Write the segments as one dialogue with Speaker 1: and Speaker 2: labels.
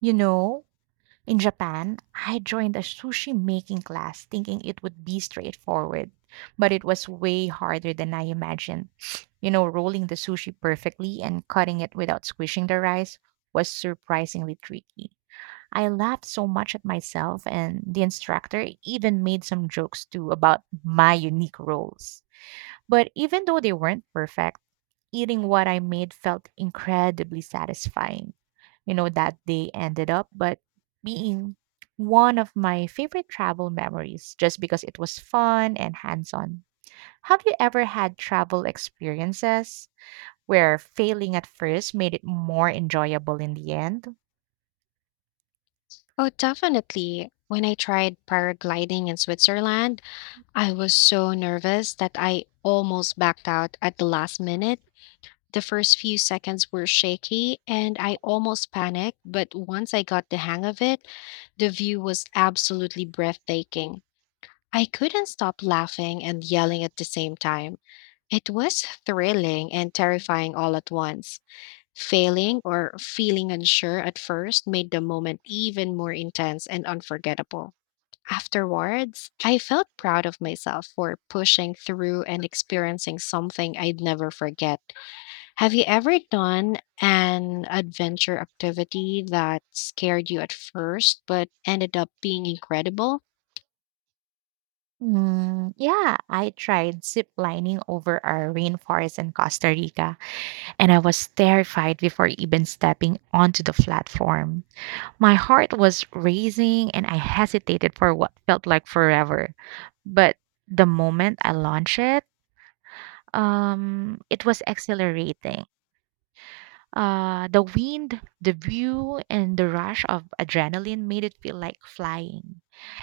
Speaker 1: You know, in Japan, I joined a sushi making class thinking it would be straightforward, but it was way harder than I imagined. Rolling the sushi perfectly and cutting it without squishing the rice was surprisingly tricky. I laughed so much at myself, and the instructor even made some jokes too about my unique roles. But even though they weren't perfect, eating what I made felt incredibly satisfying. That day ended up but being one of my favorite travel memories just because it was fun and hands on. Have you ever had travel experiences where failing at first made it more enjoyable in the end?
Speaker 2: Oh, definitely. When I tried paragliding in Switzerland, I was so nervous that I almost backed out at the last minute. The first few seconds were shaky and I almost panicked, but once I got the hang of it, the view was absolutely breathtaking. I couldn't stop laughing and yelling at the same time. It was thrilling and terrifying all at once. Failing or feeling unsure at first made the moment even more intense and unforgettable. Afterwards, I felt proud of myself for pushing through and experiencing something I'd never forget. Have you ever done an adventure activity that scared you at first but ended up being incredible?
Speaker 1: Mm, yeah, I tried zip lining over our rainforest in Costa Rica, and I was terrified before even stepping onto the platform. My heart was racing and I hesitated for what felt like forever. But the moment I launched it, it was exhilarating. The wind, the view, and the rush of adrenaline made it feel like flying.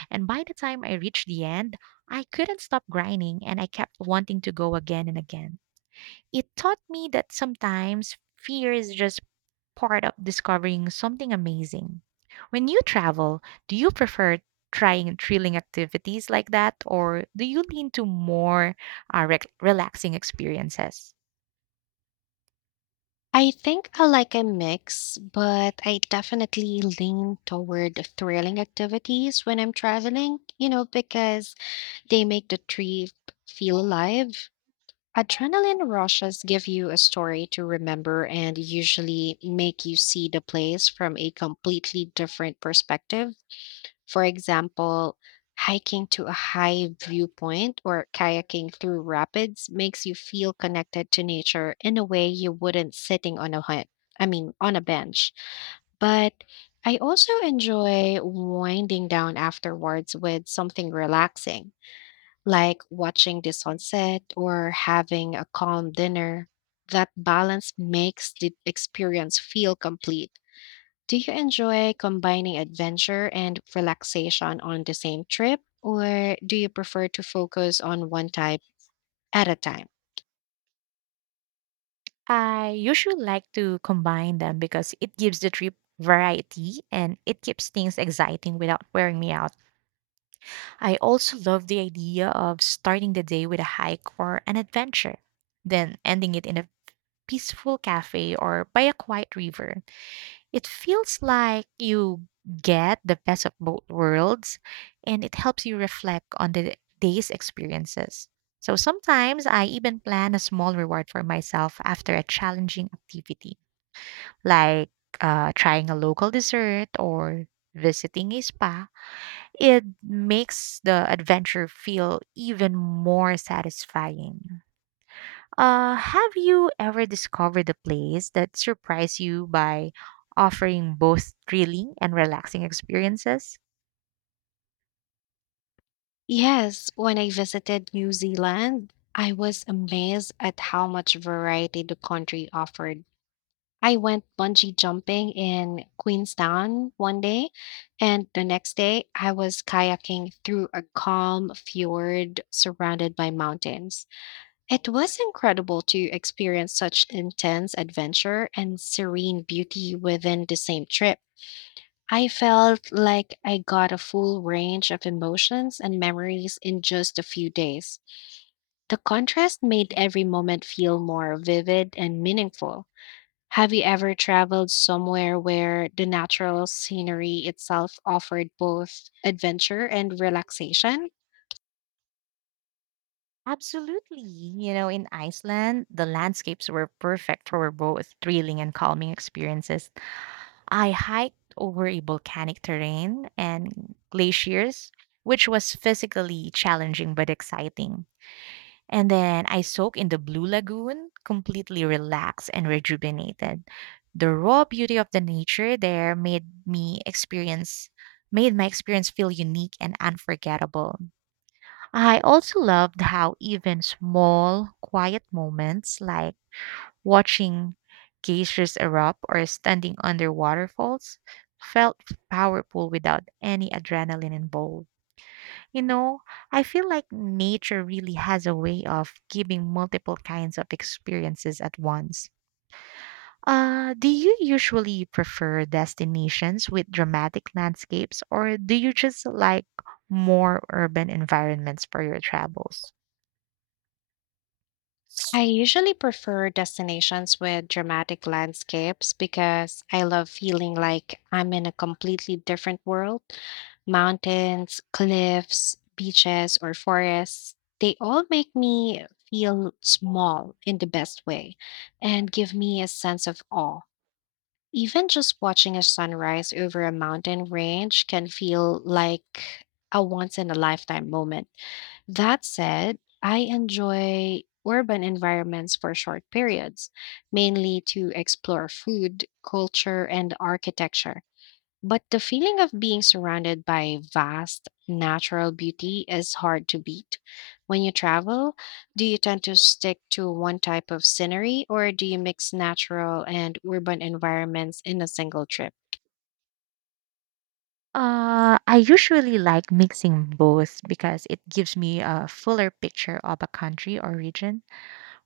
Speaker 1: And by the time I reached the end, I couldn't stop grinding and I kept wanting to go again and again. It taught me that sometimes fear is just part of discovering something amazing. When you travel, do you prefer trying thrilling activities like that, or do you lean to more relaxing experiences?
Speaker 2: I think I like a mix, but I definitely lean toward thrilling activities when I'm traveling, you know, because they make the trip feel alive. Adrenaline rushes give you a story to remember and usually make you see the place from a completely different perspective. For example, hiking to a high viewpoint or kayaking through rapids makes you feel connected to nature in a way you wouldn't sitting on a hut, I mean, on a bench. But I also enjoy winding down afterwards with something relaxing like watching the sunset or having a calm dinner. That balance makes the experience feel complete. Do you enjoy combining adventure and relaxation on the same trip, or do you prefer to focus on one type at a time?
Speaker 1: I usually like to combine them because it gives the trip variety and it keeps things exciting without wearing me out. I also love the idea of starting the day with a hike or an adventure, then ending it in a peaceful cafe or by a quiet river. It feels like you get the best of both worlds and it helps you reflect on the day's experiences. So sometimes I even plan a small reward for myself after a challenging activity, like trying a local dessert or visiting a spa. It makes the adventure feel even more satisfying. Have you ever discovered a place that surprised you by offering both thrilling and relaxing experiences?
Speaker 2: Yes, when I visited New Zealand, I was amazed at how much variety the country offered. I went bungee jumping in Queenstown one day, and the next day I was kayaking through a calm fjord surrounded by mountains. It was incredible to experience such intense adventure and serene beauty within the same trip. I felt like I got a full range of emotions and memories in just a few days. The contrast made every moment feel more vivid and meaningful. Have you ever traveled somewhere where the natural scenery itself offered both adventure and relaxation?
Speaker 1: Absolutely. In Iceland, the landscapes were perfect for both thrilling and calming experiences. I hiked over a volcanic terrain and glaciers, which was physically challenging but exciting. And then I soak in the blue lagoon, completely relaxed and rejuvenated. The raw beauty of the nature there made my experience feel unique and unforgettable. I also loved how even small quiet moments like watching geysers erupt or standing under waterfalls felt powerful without any adrenaline involved. You know, I feel like nature really has a way of giving multiple kinds of experiences at once. Do you usually prefer destinations with dramatic landscapes, or do you just like more urban environments for your travels?
Speaker 2: I usually prefer destinations with dramatic landscapes because I love feeling like I'm in a completely different world. Mountains, cliffs, beaches, or forests, they all make me feel small in the best way and give me a sense of awe. Even just watching a sunrise over a mountain range can feel like a once in a lifetime moment. That said, I enjoy urban environments for short periods, mainly to explore food, culture, and architecture. But the feeling of being surrounded by vast natural beauty is hard to beat. When you travel, do you tend to stick to one type of scenery or do you mix natural and urban environments in a single trip?
Speaker 1: I usually like mixing both because it gives me a fuller picture of a country or region.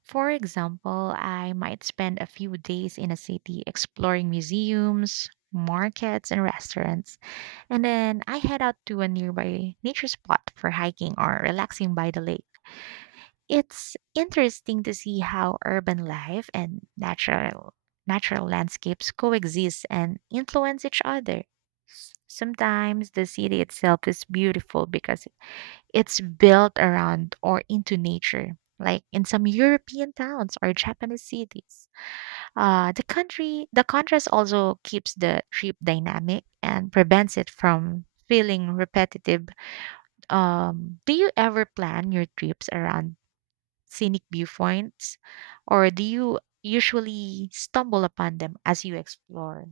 Speaker 1: For example, I might spend a few days in a city exploring museums, markets, and restaurants, and then I head out to a nearby nature spot for hiking or relaxing by the lake. It's interesting to see how urban life and natural landscapes coexist and influence each other. Sometimes the city itself is beautiful because it's built around or into nature, like in some European towns or Japanese cities. The contrast also keeps the trip dynamic and prevents it from feeling repetitive. Do you ever plan your trips around scenic viewpoints, or do you usually stumble upon them as you explore?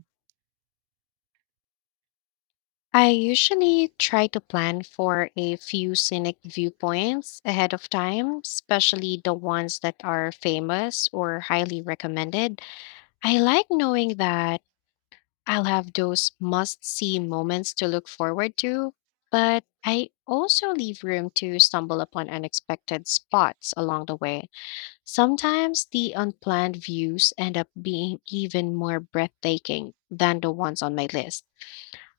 Speaker 2: I usually try to plan for a few scenic viewpoints ahead of time, especially the ones that are famous or highly recommended. I like knowing that I'll have those must see moments to look forward to, but I also leave room to stumble upon unexpected spots along the way. Sometimes the unplanned views end up being even more breathtaking than the ones on my list.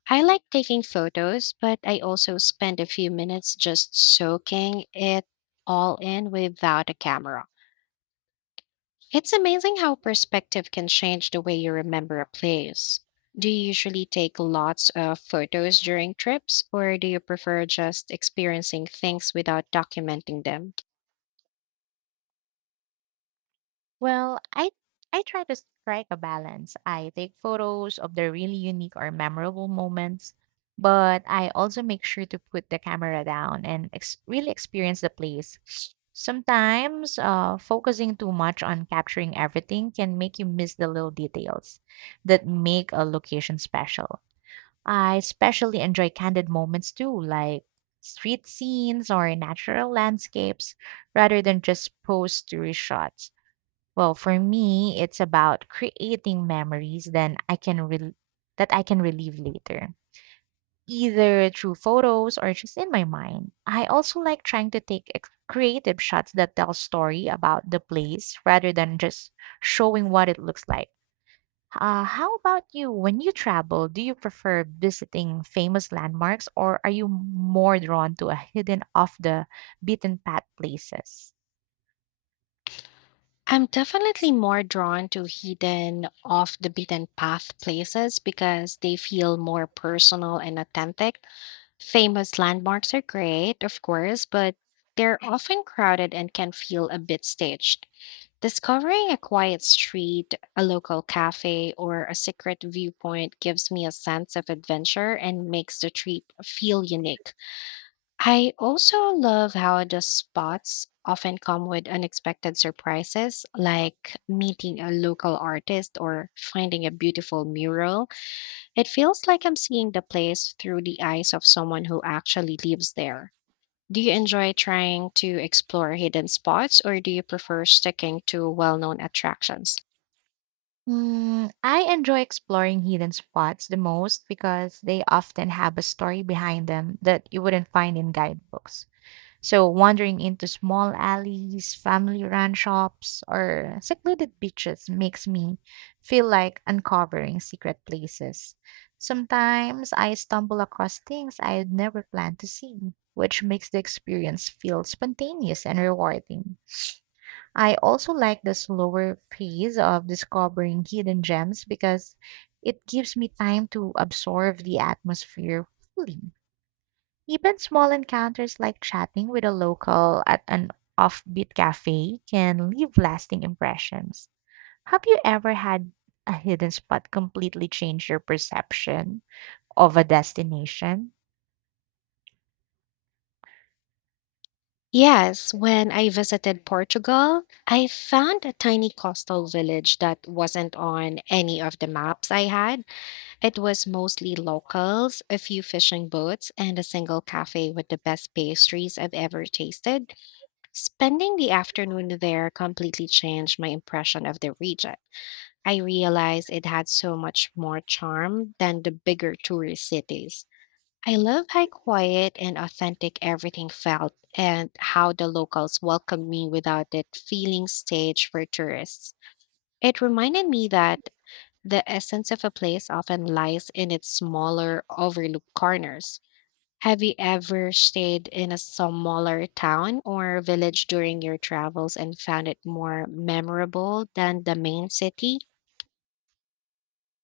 Speaker 2: I like taking photos, but I also spend a few minutes just soaking it all in without a camera. It's amazing how perspective can change the way you remember a place. Do you usually take lots of photos during trips, or do you prefer just experiencing things without documenting them?
Speaker 1: Well, I try to strike a balance. I take photos of the really unique or memorable moments, but I also make sure to put the camera down and really experience the place. Sometimes, focusing too much on capturing everything can make you miss the little details that make a location special. I especially enjoy candid moments too, like street scenes or natural landscapes, rather than just post to reshots. Well, for me, it's about creating memories then I can rel that I can relive later, either through photos or just in my mind. I also like trying to take creative shots that tell story about the place rather than just showing what it looks like. How about you? When you travel, do you prefer visiting famous landmarks or are you more drawn to a hidden off the beaten path places?
Speaker 2: I'm definitely more drawn to hidden, off the beaten path places because they feel more personal and authentic. Famous landmarks are great, of course, but they're often crowded and can feel a bit staged. Discovering a quiet street, a local cafe, or a secret viewpoint gives me a sense of adventure and makes the trip feel unique. I also love how the spots often come with unexpected surprises, like meeting a local artist or finding a beautiful mural. It feels like I'm seeing the place through the eyes of someone who actually lives there. Do you enjoy trying to explore hidden spots or do you prefer sticking to well known attractions?
Speaker 1: Mm, I enjoy exploring hidden spots the most because they often have a story behind them that you wouldn't find in guidebooks. So, wandering into small alleys, family run shops, or secluded beaches makes me feel like uncovering secret places. Sometimes I stumble across things I had never planned to see, which makes the experience feel spontaneous and rewarding. I also like the slower pace of discovering hidden gems because it gives me time to absorb the atmosphere fully. Even small encounters like chatting with a local at an offbeat cafe can leave lasting impressions. Have you ever had a hidden spot completely change your perception of a destination?
Speaker 2: Yes, when I visited Portugal, I found a tiny coastal village that wasn't on any of the maps I had. It was mostly locals, a few fishing boats, and a single cafe with the best pastries I've ever tasted. Spending the afternoon there completely changed my impression of the region. I realized it had so much more charm than the bigger tourist cities. I love how quiet and authentic everything felt and how the locals welcomed me without it feeling staged for tourists. It reminded me that the essence of a place often lies in its smaller, overlooked corners. Have you ever stayed in a smaller town or village during your travels and found it more memorable than the main city?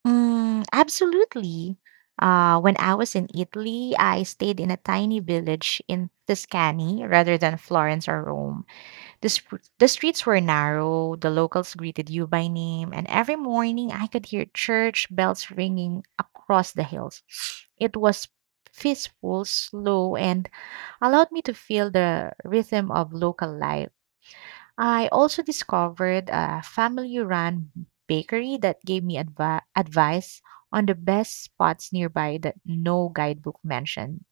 Speaker 1: Mm, absolutely. When I was in Italy, I stayed in a tiny village in Tuscany rather than Florence or Rome. The streets were narrow, the locals greeted you by name, and every morning I could hear church bells ringing across the hills. It was peaceful, slow, and allowed me to feel the rhythm of local life. I also discovered a family run bakery that gave me advice on the best spots nearby that no guidebook mentioned.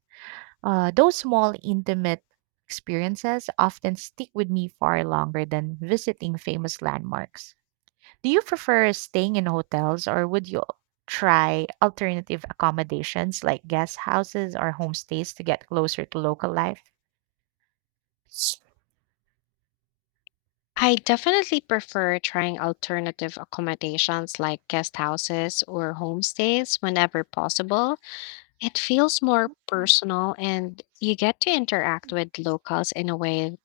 Speaker 1: Those small, intimate experiences often stick with me far longer than visiting famous landmarks. Do you prefer staying in hotels or would you try alternative accommodations like guest houses or homestays to get closer to local life?
Speaker 2: I definitely prefer trying alternative accommodations like guest houses or homestays whenever possible. It feels more personal and you get to interact with locals in a way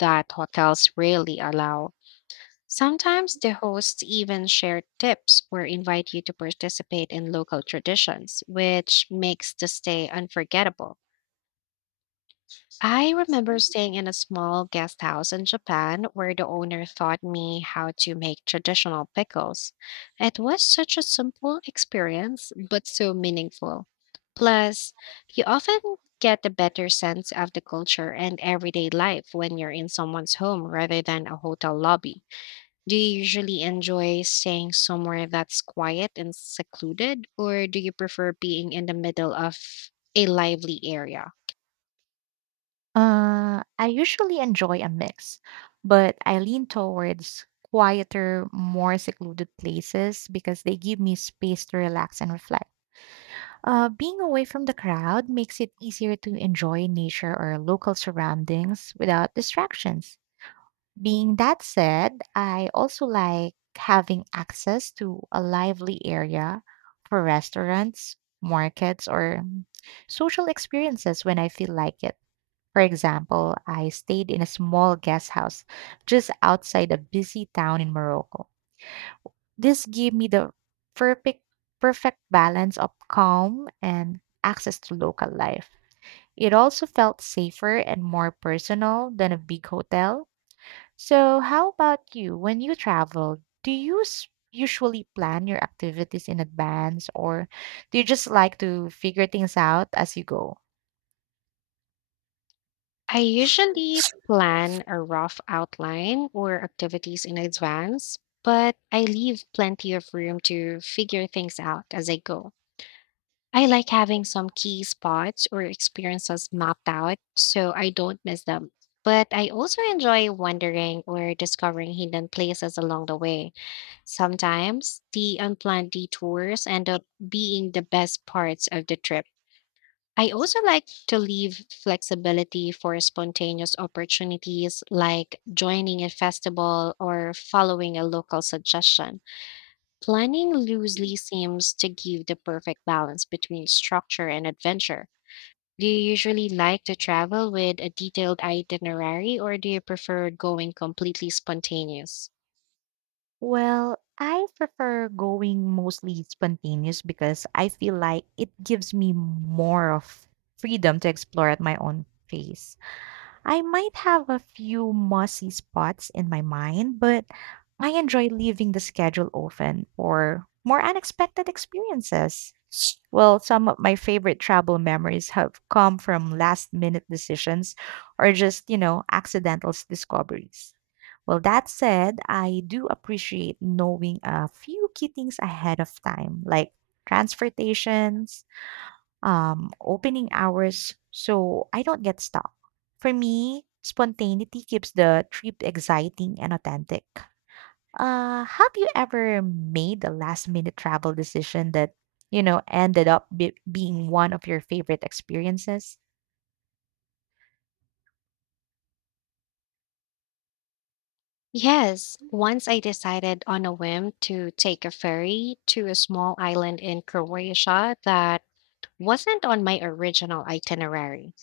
Speaker 2: that hotels rarely allow. Sometimes the hosts even share tips or invite you to participate in local traditions, which makes the stay unforgettable. I remember staying in a small guest house in Japan where the owner taught me how to make traditional pickles. It was such a simple experience, but so meaningful. Plus, you often get a better sense of the culture and everyday life when you're in someone's home rather than a hotel lobby. Do you usually enjoy staying somewhere that's quiet and secluded, or do you prefer being in the middle of a lively area?
Speaker 1: I usually enjoy a mix, but I lean towards quieter, more secluded places because they give me space to relax and reflect. Being away from the crowd makes it easier to enjoy nature or local surroundings without distractions. Being that said, I also like having access to a lively area for restaurants, markets, or social experiences when I feel like it. For example, I stayed in a small guest house just outside a busy town in Morocco. This gave me the perfect perfect balance of calm and access to local life. It also felt safer and more personal than a big hotel. So, how about you? When you travel, do you usually plan your activities in advance or do you just like to figure things out as you go?
Speaker 2: I usually plan a rough outline or activities in advance, but I leave plenty of room to figure things out as I go. I like having some key spots or experiences mapped out so I don't miss them. But I also enjoy wandering or discovering hidden places along the way. Sometimes the unplanned detours end up being the best parts of the trip. I also like to leave flexibility for spontaneous opportunities like joining a festival or following a local suggestion. Planning loosely seems to give the perfect balance between structure and adventure. Do you usually like to travel with a detailed itinerary or do you prefer going completely spontaneous?
Speaker 1: Well, I prefer going mostly spontaneous because I feel like it gives me more of freedom to explore at my own pace. I might have a few mossy spots in my mind, but I enjoy leaving the schedule open for more unexpected experiences. Well, some of my favorite travel memories have come from last minute decisions or just, you know, accidental discoveries. Well, that said, I do appreciate knowing a few key things ahead of time, like transportation, opening hours so I don't get stuck. For me, spontaneity keeps the trip exciting and authentic. Have you ever made a last minute travel decision that, you know, ended up being one of your favorite experiences?
Speaker 2: Yes, once I decided on a whim to take a ferry to a small island in Croatia that wasn't on my original itinerary.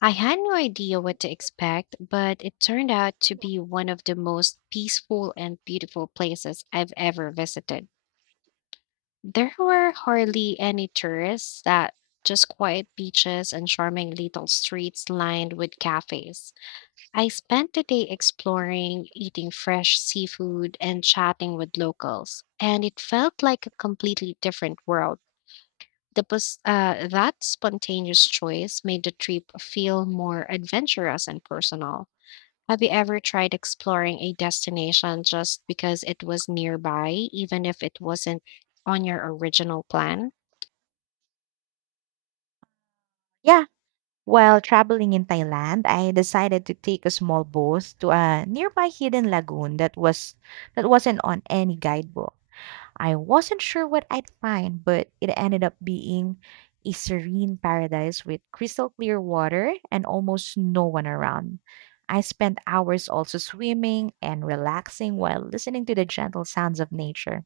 Speaker 2: I had no idea what to expect, but it turned out to be one of the most peaceful and beautiful places I've ever visited. There were hardly any tourists, that just quiet beaches and charming little streets lined with cafes. I spent the day exploring, eating fresh seafood, and chatting with locals, and it felt like a completely different world. That spontaneous choice made the trip feel more adventurous and personal. Have you ever tried exploring a destination just because it was nearby, even if it wasn't on your original plan?
Speaker 1: Yeah. While traveling in Thailand, I decided to take a small boat to a nearby hidden lagoon that wasn't on any guidebook. I wasn't sure what I'd find, but it ended up being a serene paradise with crystal clear water and almost no one around. I spent hours also swimming and relaxing while listening to the gentle sounds of nature.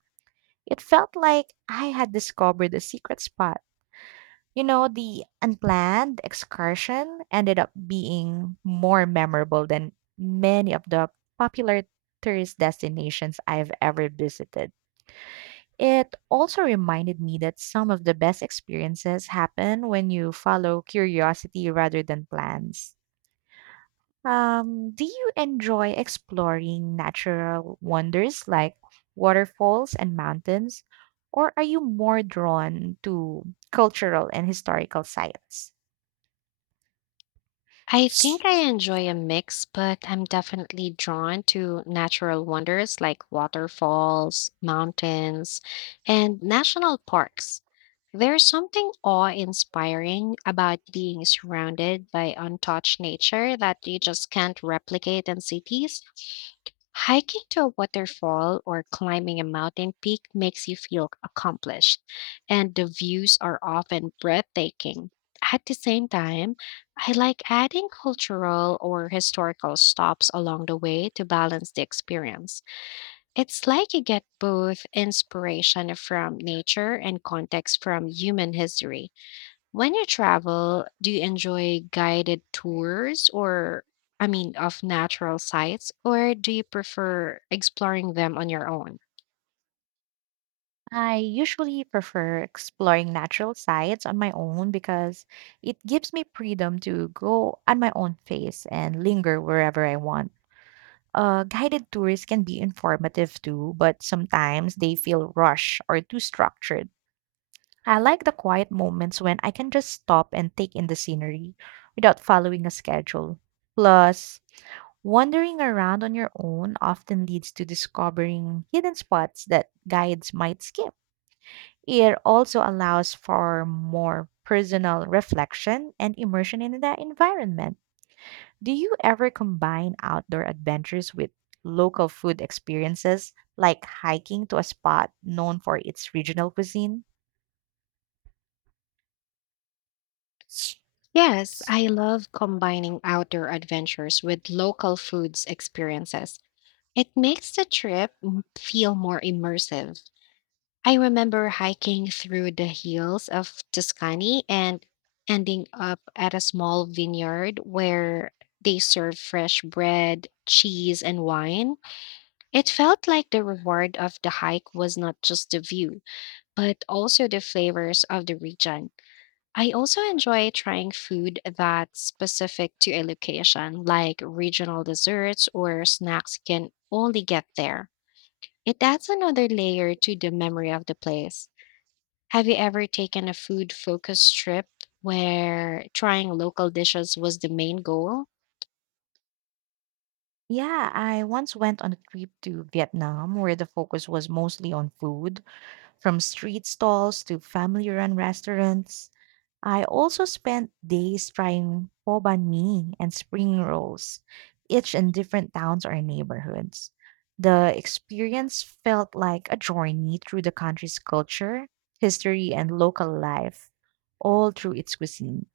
Speaker 1: It felt like I had discovered a secret spot. The unplanned excursion ended up being more memorable than many of the popular tourist destinations I've ever visited. It also reminded me that some of the best experiences happen when you follow curiosity rather than plans. Do you enjoy exploring natural wonders like waterfalls and mountains, or are you more drawn to cultural and historical sites?
Speaker 2: I think I enjoy a mix, but I'm definitely drawn to natural wonders like waterfalls, mountains, and national parks. There's something awe-inspiring about being surrounded by untouched nature that you just can't replicate in cities. Hiking to a waterfall or climbing a mountain peak makes you feel accomplished, and the views are often breathtaking. At the same time, I like adding cultural or historical stops along the way to balance the experience. It's like you get both inspiration from nature and context from human history. When you travel, do you enjoy guided tours or, I mean, of natural sites, or do you prefer exploring them on your own?
Speaker 1: I usually prefer exploring natural sites on my own because it gives me freedom to go at my own pace and linger wherever I want. Guided tours can be informative too, but sometimes they feel rushed or too structured. I like the quiet moments when I can just stop and take in the scenery without following a schedule. Plus, wandering around on your own often leads to discovering hidden spots that guides might skip. It also allows for more personal reflection and immersion in the environment. Do you ever combine outdoor adventures with local food experiences, like hiking to a spot known for its regional cuisine?
Speaker 2: Yes, I love combining outdoor adventures with local foods experiences. It makes feel more immersive. I remember hiking through the hills of Tuscany and ending up at a small vineyard where they serve fresh bread, cheese, and wine. It felt like the reward of the hike was not just the view, but also the flavors of the region. I also enjoy trying food that's specific to a location, like regional desserts or snacks you can only get there. It adds another layer to the memory of the place. Have you ever taken a food focused trip where trying local dishes was the main goal?
Speaker 1: Yeah, I once went on a trip to Vietnam where the focus was mostly on food, from street stalls to family run restaurants. I also spent days trying po banh mi and spring rolls, each in different towns or neighborhoods. The experience felt like a journey through the country's culture, history, and local life, all through its cuisine.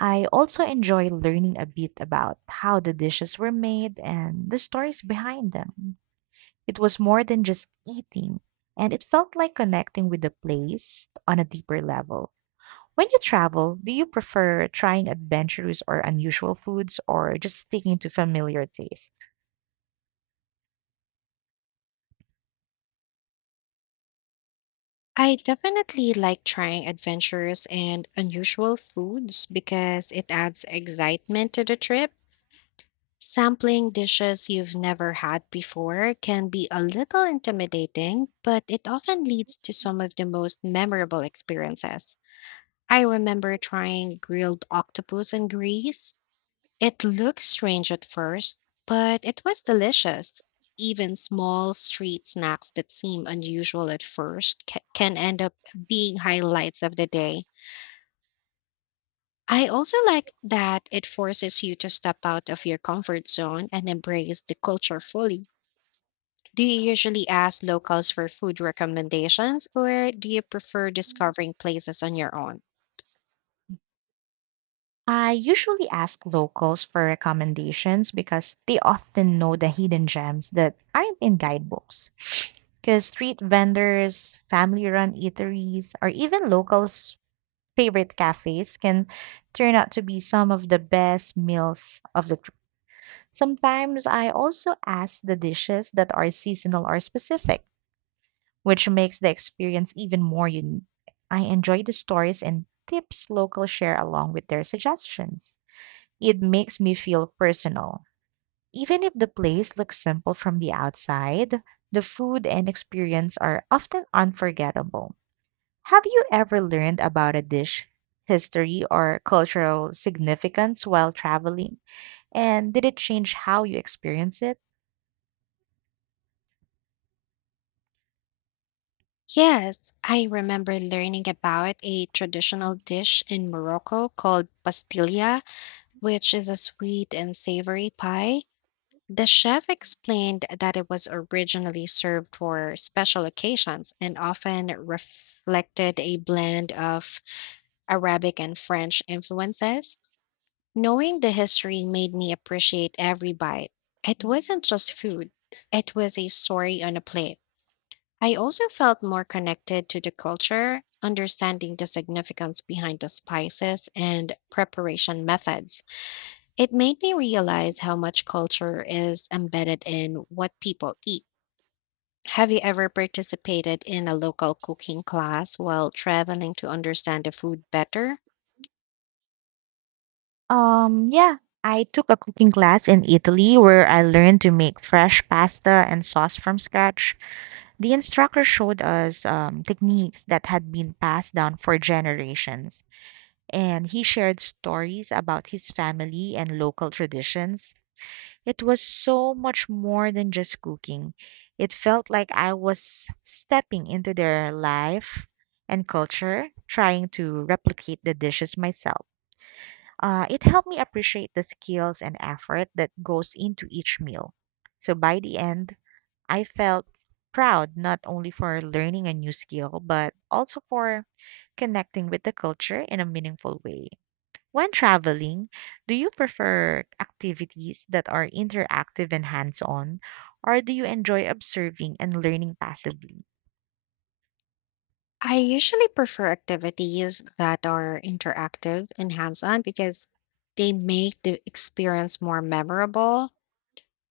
Speaker 1: I also enjoy learning a bit about how the dishes were made and the stories behind them. It was more than just eating, and it felt like connecting with the place on a deeper level. When you travel, do you prefer trying adventurous or unusual foods or just sticking to familiar taste?
Speaker 2: I definitely like trying adventures and unusual foods because it adds excitement to the trip. Sampling dishes you've never had before can be a little intimidating, but it often leads to some of the most memorable experiences. I remember trying grilled octopus in Greece, it looked strange at first, but it was delicious. Even small street snacks that seem unusual at first can end up being highlights of the day. I also like that it forces you to step out of your comfort zone and embrace the culture fully. Do you usually ask locals for food recommendations, or do you prefer discovering places on your own?
Speaker 1: I usually ask locals for recommendations because they often know the hidden gems that aren't in guidebooks. Because street vendors, family run eateries, or even locals' favorite cafes can turn out to be some of the best meals of the trip. Sometimes I also ask the dishes that are seasonal or specific which makes the experience even more unique. I enjoy the stories and tips locals share along with their suggestions. It makes me feel personal. Even if the place looks simple from the outside, the food and experience are often unforgettable. Have you ever learned about a dish, history, or cultural significance while traveling? And did it change how you experience it?
Speaker 2: Yes, I remember learning about a traditional dish in Morocco called pastilla which is a sweet and savory pie. The chef explained that it was originally served for special occasions and often reflected a blend of Arabic and French influences. Knowing the history made me appreciate every bite. It wasn't just food, it was a story on a plate. I also felt more connected to the culture, understanding the significance behind the spices and preparation methods. It made me realize how much culture is embedded in what people eat. Have you ever participated in a local cooking class while traveling to understand the food better?
Speaker 1: Yeah, I took a cooking class in Italy where I learned to make fresh pasta and sauce from scratch. The instructor showed us techniques that had been passed down for generations, and he shared stories about his family and local traditions. It was so much more than just cooking. It felt like I was stepping into their life and culture, trying to replicate the dishes myself. It helped me appreciate the skills and effort that goes into each meal. So by the end, I felt proud not only for learning a new skill, but also for connecting with the culture in a meaningful way. When traveling, do you prefer activities that are interactive and hands on, or do you enjoy observing and learning passively?
Speaker 2: I usually prefer activities that are interactive and hands on because they make the experience more memorable.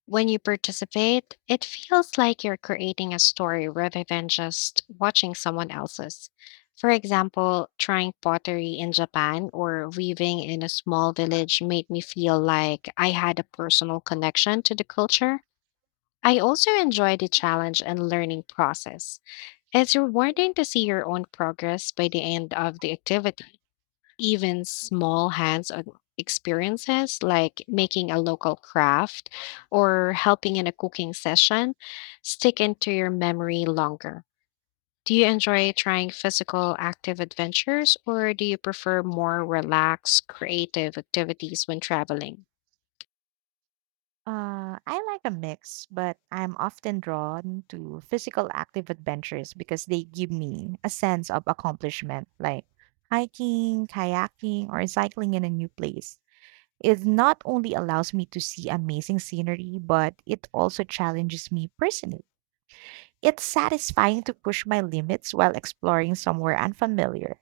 Speaker 2: When you participate, it feels like you're creating a story rather than just watching someone else's. For example, trying pottery in Japan or weaving in a small village made me feel like I had a personal connection to the culture. I also enjoy the challenge and learning process. It's rewarding to see your own progress by the end of the activity. Even small hands on experiences like making a local craft or helping in a cooking session stick into your memory longer. Do you enjoy trying physical active adventures or do you prefer more relaxed creative activities when traveling?
Speaker 1: I like a mix, but I'm often drawn to physical active adventures because they give me a sense of accomplishment, like hiking, kayaking, or cycling in a new place. It not only allows me to see amazing scenery, but it also challenges me personally. It's satisfying to push my limits while exploring somewhere unfamiliar.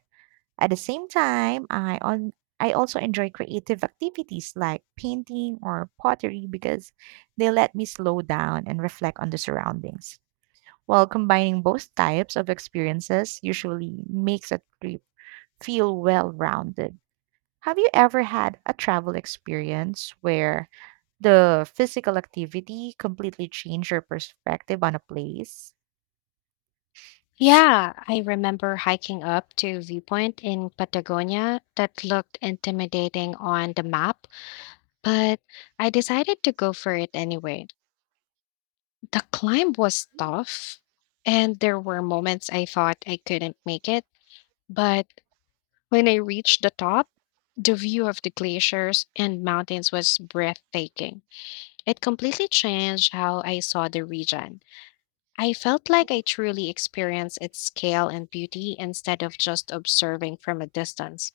Speaker 1: At the same time, I also enjoy creative activities like painting or pottery because they let me slow down and reflect on the surroundings. While combining both types of experiences usually makes a trip feel well-rounded. Have you ever had a travel experience where the physical activity completely changed your perspective on a place?
Speaker 2: Yeah, I remember hiking up to viewpoint in Patagonia that looked intimidating on the map, but I decided to go for it anyway. The climb was tough, and there were moments I thought I couldn't make it. But when I reached the top, the view of the glaciers and mountains was breathtaking. It completely changed how I saw the region. I felt like I truly experienced its scale and beauty instead of just observing from a distance.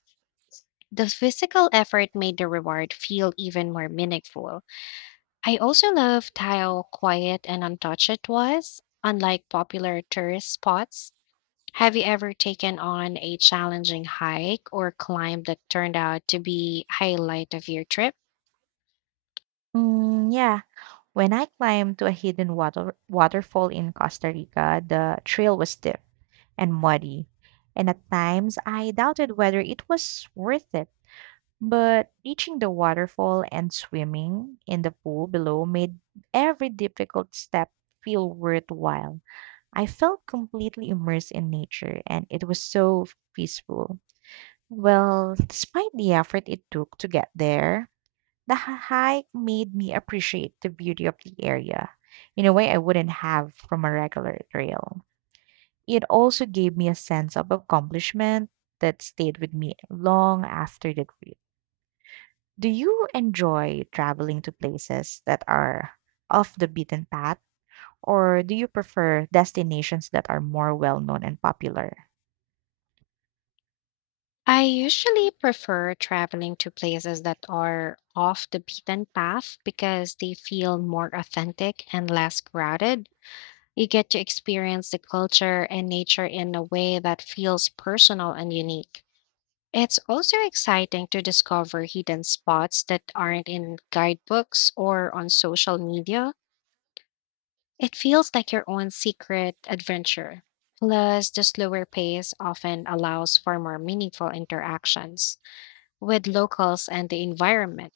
Speaker 2: The physical effort made the reward feel even more meaningful. I also loved how quiet and untouched it was, unlike popular tourist spots. Have you ever taken on a challenging hike or climb that turned out to be highlight of your trip?
Speaker 1: Yeah, when I climbed to a hidden waterfall in Costa Rica, the trail was steep and muddy, and at times I doubted whether it was worth it. But reaching the waterfall and swimming in the pool below made every difficult step feel worthwhile. I felt completely immersed in nature, and it was so peaceful. Well, despite the effort it took to get there, the hike made me appreciate the beauty of the area in a way I wouldn't have from a regular trail. It also gave me a sense of accomplishment that stayed with me long after the trip. Do you enjoy traveling to places that are off the beaten path, or do you prefer destinations that are more well known and popular?
Speaker 2: I usually prefer traveling to places that are off the beaten path because they feel more authentic and less crowded. You get to experience the culture and nature in a way that feels personal and unique. It's also exciting to discover hidden spots that aren't in guidebooks or on social media. It feels like your own secret adventure. Plus, the slower pace often allows for more meaningful interactions with locals and the environment.